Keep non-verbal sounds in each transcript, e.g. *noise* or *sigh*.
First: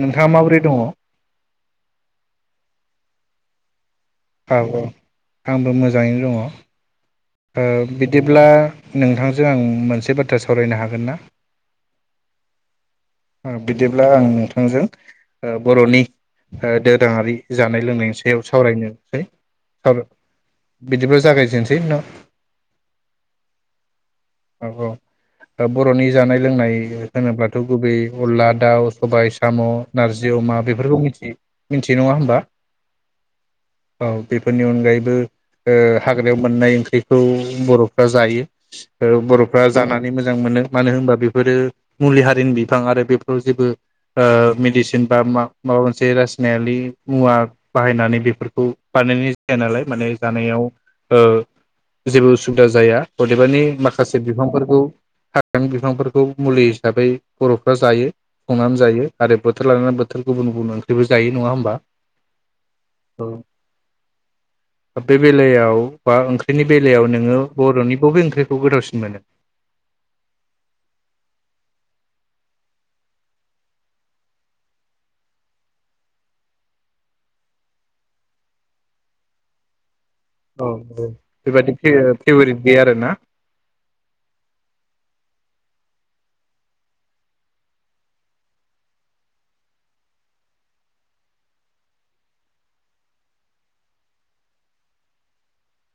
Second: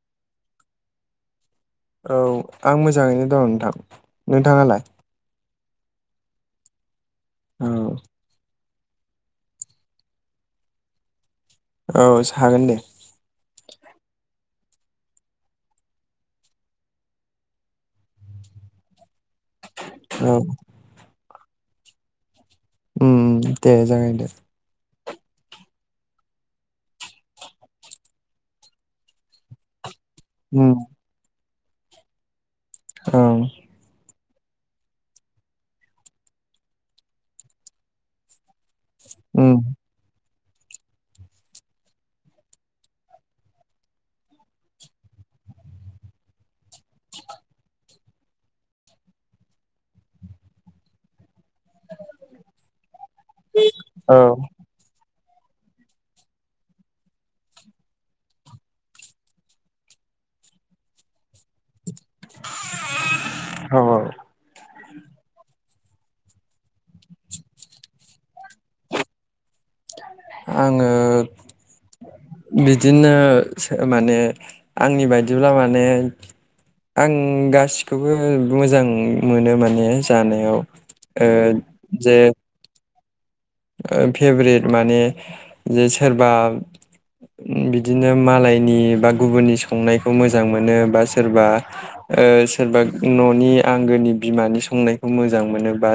नोंथाङा माबोरै दङ। औ आं मोजाङैनो दं नोंथां। औ औ नोंथाङालाय? आंबो मोज जाङैनो दङ ओ बिदिब्ला नोंथांजों आं मोनसे बाथ्रा सावरायनो हागोन ना? औ सागोन दे। ओ बिदिब्ला आं नोंथा थांजों ओ बर'नि ओ दोरोङारि जानाय लोंनायनि सायाव सावराय नोसै औ *unintelligible* बिदिब्ला जागायजे *unintelligible* उम दे जागायदो औ औ ओ बर'नि जानाय लोंनाय होनोब्लाथ' गुबै अनला, दाउ, सबाय, साम' नारजि, अमा उम बेफोरखौ मिथियो। मिन्थियो नङा होनबा? औ। औ बेफोरनि अनगायैबो ओ हाग्रायाव मोननाय ओंख्रिखौ बर'फ्रा जायो। ओ उम बर'फ्रा जानानै मो मोजां मोनो मानो होनबा बेफोरो मुलि हारिनि बिफां आरो बेफोराव जेबो ओ मेडिसिन बा मा माबा मोनसे रासायनालि मुवा बाहायनानै बेफोरखौ बानायनाय जाया नालाय माने जानायाव ओ जेबो उसुबिदा जाया अदेबानि माख औ से बिफांफोरखौ हाग्रानि बिफांफोरखौ मुलि हिसाबै बर'फ्रा जायो संनानै जायो आरो बोथोर लानानै बोथोर गुबुन गुबुन ओंख्रिबो जायो। नङा होमबा ओ औ बे बेलायाव बा ओंख्रिनि बेलायाव नोङो बर'नि बबे ओंख्रिखौ गोथावसिन मोनो? आङो बिदिनो सो माने आंनि बायदिब्ला माने आं गासिखौबो मोजां मोनो माने। जानायाव औ औ ओ बेबादि फे फेभरेट गैया आरो ना? ओ फेभरेट माने जे सोरबा बिदिनो मालायनि बा गुबुननि संनायखौ मोजां मोनो बा सोरबा ओ सोरबा न'नि आंगोनि बिमानि संनायखौ मोजां मोनो बा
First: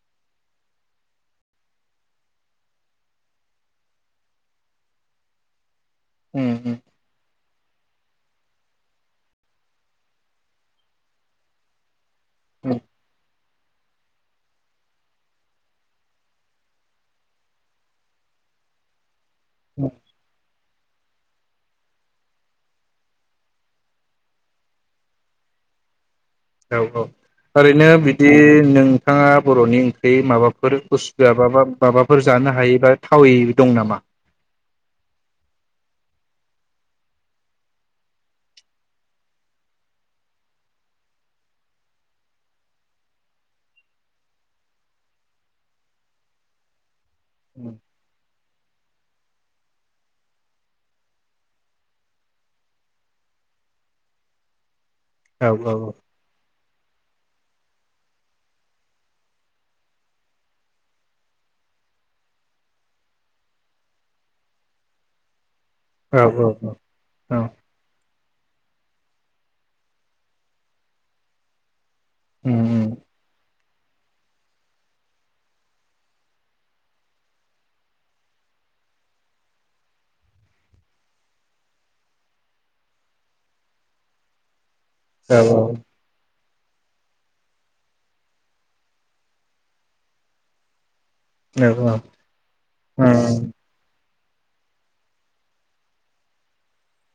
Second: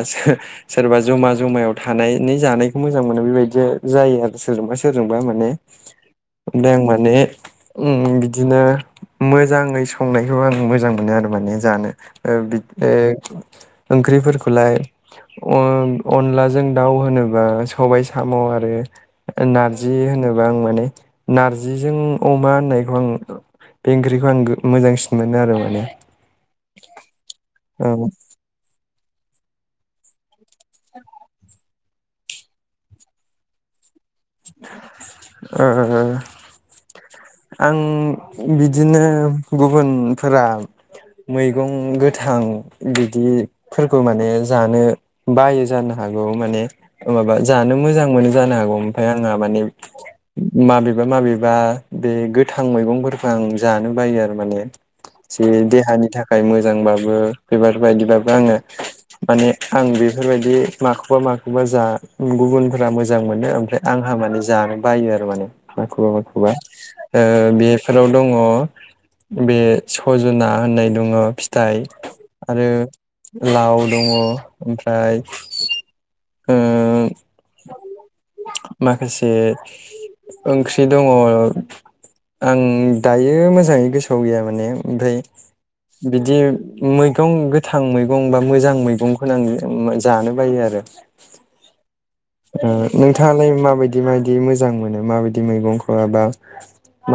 सोरबा जमा जमायाव थानाय नि जानायखौ मोजां मोनो बेबायदिया जायो आरो सोरजोंबा सोरजोंबा माने। उम दों माने ओं बिदिनो मोजाङै संनायखौ आं मोजां मोनो आरो माने जानो ओ उम ओ ओंख्रिफोरखौलाय अन अनलाजों दाउ होनोबा सबाय साम' आरो उम नार्जि होनोबा आं माने नार्जिजों अमा होननायखौ आं बे ओंख्रिखौ आं गो मोजांसिन मोनो आरो माने। औ औ ओरैनो औ बिदि नों नोंथाङा बर'नि ओंख्रि माबा फोर बुसथुआबाब माबाफोर जानो हायै बा थावै दं नामा? ओ आं बिदिनो गुबुनफोरा मैगं गोथां बिदिफोरखौ माने जानो बायो जानो हागौ माने ओ माबा जानो मोजां मोनो जानो हागौ फाय आंङा माने माबेबा माबेबा बे गोथां मैगंफोरखो आं जानो बायो आरो माने। जे औ देहानि थाखाय मोज मोजांबाबो बिबार बायदि दाबो आङो माने आं बेफोरबायदि माखौबा माखौबा जा गुबुनफोरा मोजां मोनो ओमफ्राय आंहा माने जानो बायो आरो माने। माखौबा औ माखौबा औ ओ औ बेफोराव थ' दङ बे सजना होननाय दङ फिथाइ उम आरो उम लाव दङ ओमफ्राय ओ माखासे ओंख्रि दङ। आं दायो मोजाङै गोसोआव गैया माने। ओमफ्राय औ बिदि मैगं गोथां मैगं बा मोजां मैगंखौनो आं जानो बायो आरो। औ औ ओ उम नोंथाङालाय माबायदि मा दि मोजां मोनो माबायदि मैगंखौबा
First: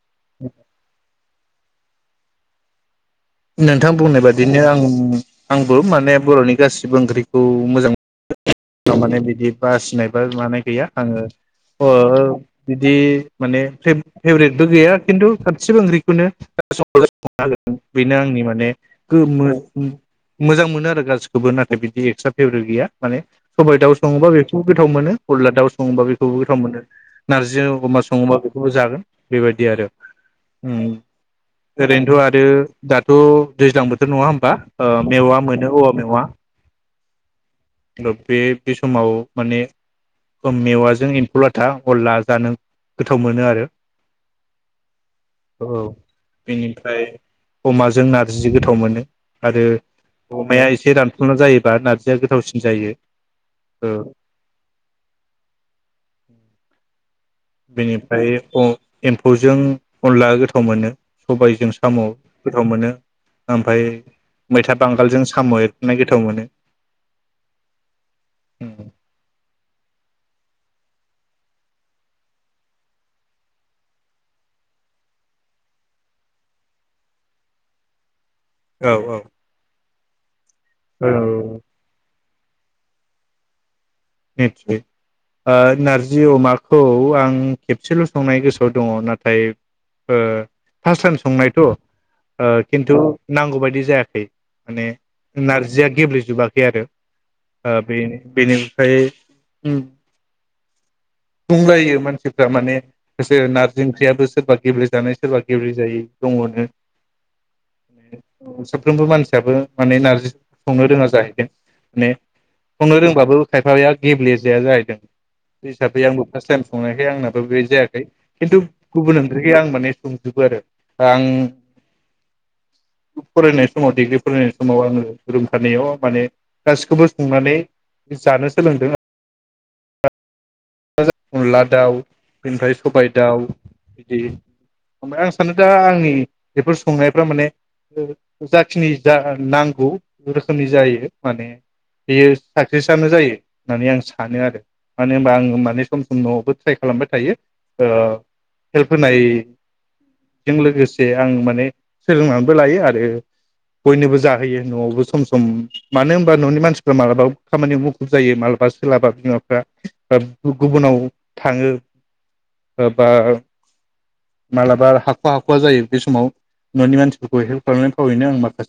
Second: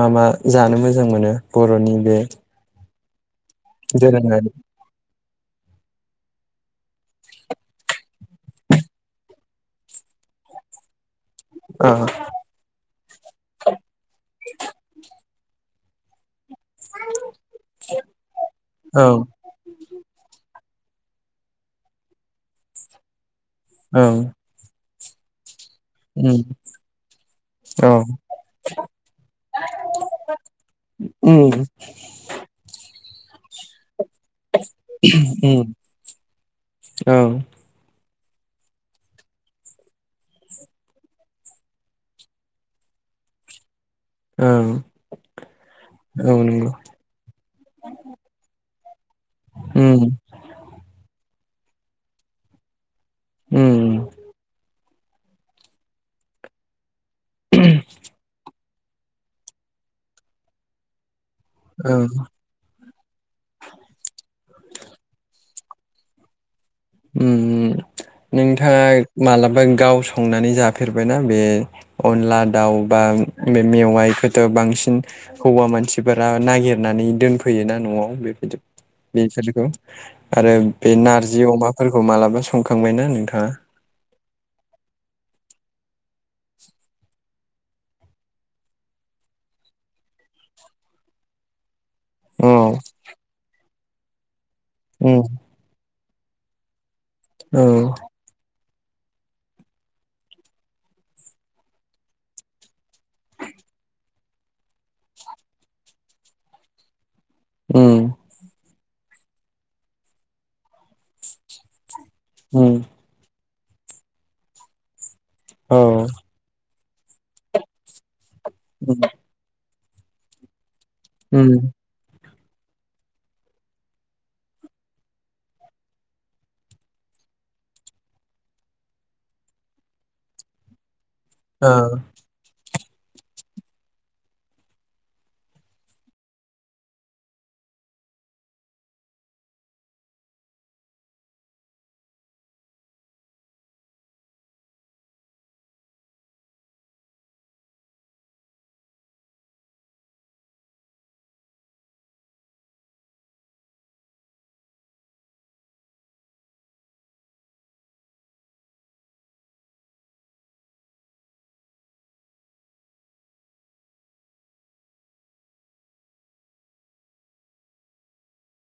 मा मा जानो मोजां मोनो। बर'नि बे नोंथां बुंनाय दोरोङारि बादिनो आं आंबो माने बर'नि गासै गोबां ओंख्रिखौ मोजां *unintelligible* माने बिदि बासिनाय बा लानाय गैया आङो अ ओ औ बिदि माने फेब-फेबरेटबो गैया खिन्थु सिबो ओंख्रिखौनो *unintelligible* बेनो आंनि माने औ गो मो मोजां मोन मोनो आरो गासिखौबो नाथाय बिदि एक्सट्रा फेबरेद गैया माने सबाय दाउ औ सङोबा बेखौ गोथाव मोनो। अनला दाव सङोबा बेखौबो उम गोथाव मोनो नारजि औ अमा सङोबा बेखौबो जागोन बेबायदि आरो ओ उम ओरैनोथ आरो दाथ दैज्लां बो थोर नङा होमबा ओ मेवा उम मोनो औवा मेवा। औ ओंदा बे बे समाव माने ओ मेवाजों एम्फौ लाथा अनला जानो गोथाव मोनो आरो औ औ औ नंगौ बेनिफ्राय अमाजों नारजि गोथाव मोनो आरो उम अमाया एसे रानफुना जायो। दा नारजिया गोथावसि जायो। उम ओ *inaudible* बिनिफ्रायो अह एम्फौजों अनला गोथाव मोनो सबायजों औ साम गोथाव मोनो ओमफ्राय मैथा बांगालजों साम एर नाय गोथाव मोनो उम उम नोंथाङा मालाबा गावस संनानै जाफेरबायना बे अनला दाउ बा बे मेवाइखोथ बांसिन हौवा मानसिफोरा नागिरनानै दोनफैयोना नआव बे बिदि औ औ बे सोरखौ *inaudible* आरो बे नारजि औ अमा मालाबा संखांबायना नोंथाङा निटसय ओ नारजि अमाखौ आं खेबसेल संनाय गोसोआव दङ नाथाय ओ फार्स्ट टाइम संनायथ ओ औ खिन्थु नांगौ बायदि जायाखै माने उम नारजिया गेब्ले जोबाखै आरो औ ओ बेनि बेनि फाय बुंलायो मानसिफ्रा माने से नारजि ओंख्रियाबो सोरबा गेब्लेेजानाय सोरबा गेब्लेेजायै दङनो उम सोब साफ्रोमबो मानसियाबो माने नारजि संनो रोङा जाहैदों माने उम संनो रोंबाबो खायफाबाया गेब्लेेजाया जाहैदों बे औ हिसाबै आंबो फास टाइम संनायखाय आंनाबो बे जायाखै खिन्थु उम गुबुन ओंख्रैया आं माने संजोबो आरो आं उम फरायनाय समाव डिग्रि फरायनाय समाव आङो रूम थानायाव माने गासिखौबो संनानै जानो सोलोंदों आ वाजो अनला औ दाउ बेनिफ्राय सबाय दाउ बिदि ओमफ्राय आं सानो दा आंनि बेफोर संनायफ्रा माने जाखिनि जा नांगौ रोखोमनि जायो माने बेयो साक्सेसनो जायो होननानै आं सानो आरो मानो होनबा आं माने सम सम न'आवबो ट्राइ खालामबाय थायो ओ हेल्प होनायजों लोगोसे आं माने सोलोंनानैबो लायो आरो बयनोबो जाहोयो न'आवबो सम सम मानो होनबा न'नि मानसिफ्रा मालाबा खामानियाव मुखुब जायो मालाबा सोलाबा बिमाफ्रा ओ गुबुनाव थाङो ओबा मालाबा हाखवा हाखवा जायो बे समाव न'नि मानसिफोरखौ हेल्प खालामनानै फावैनो आं माखासे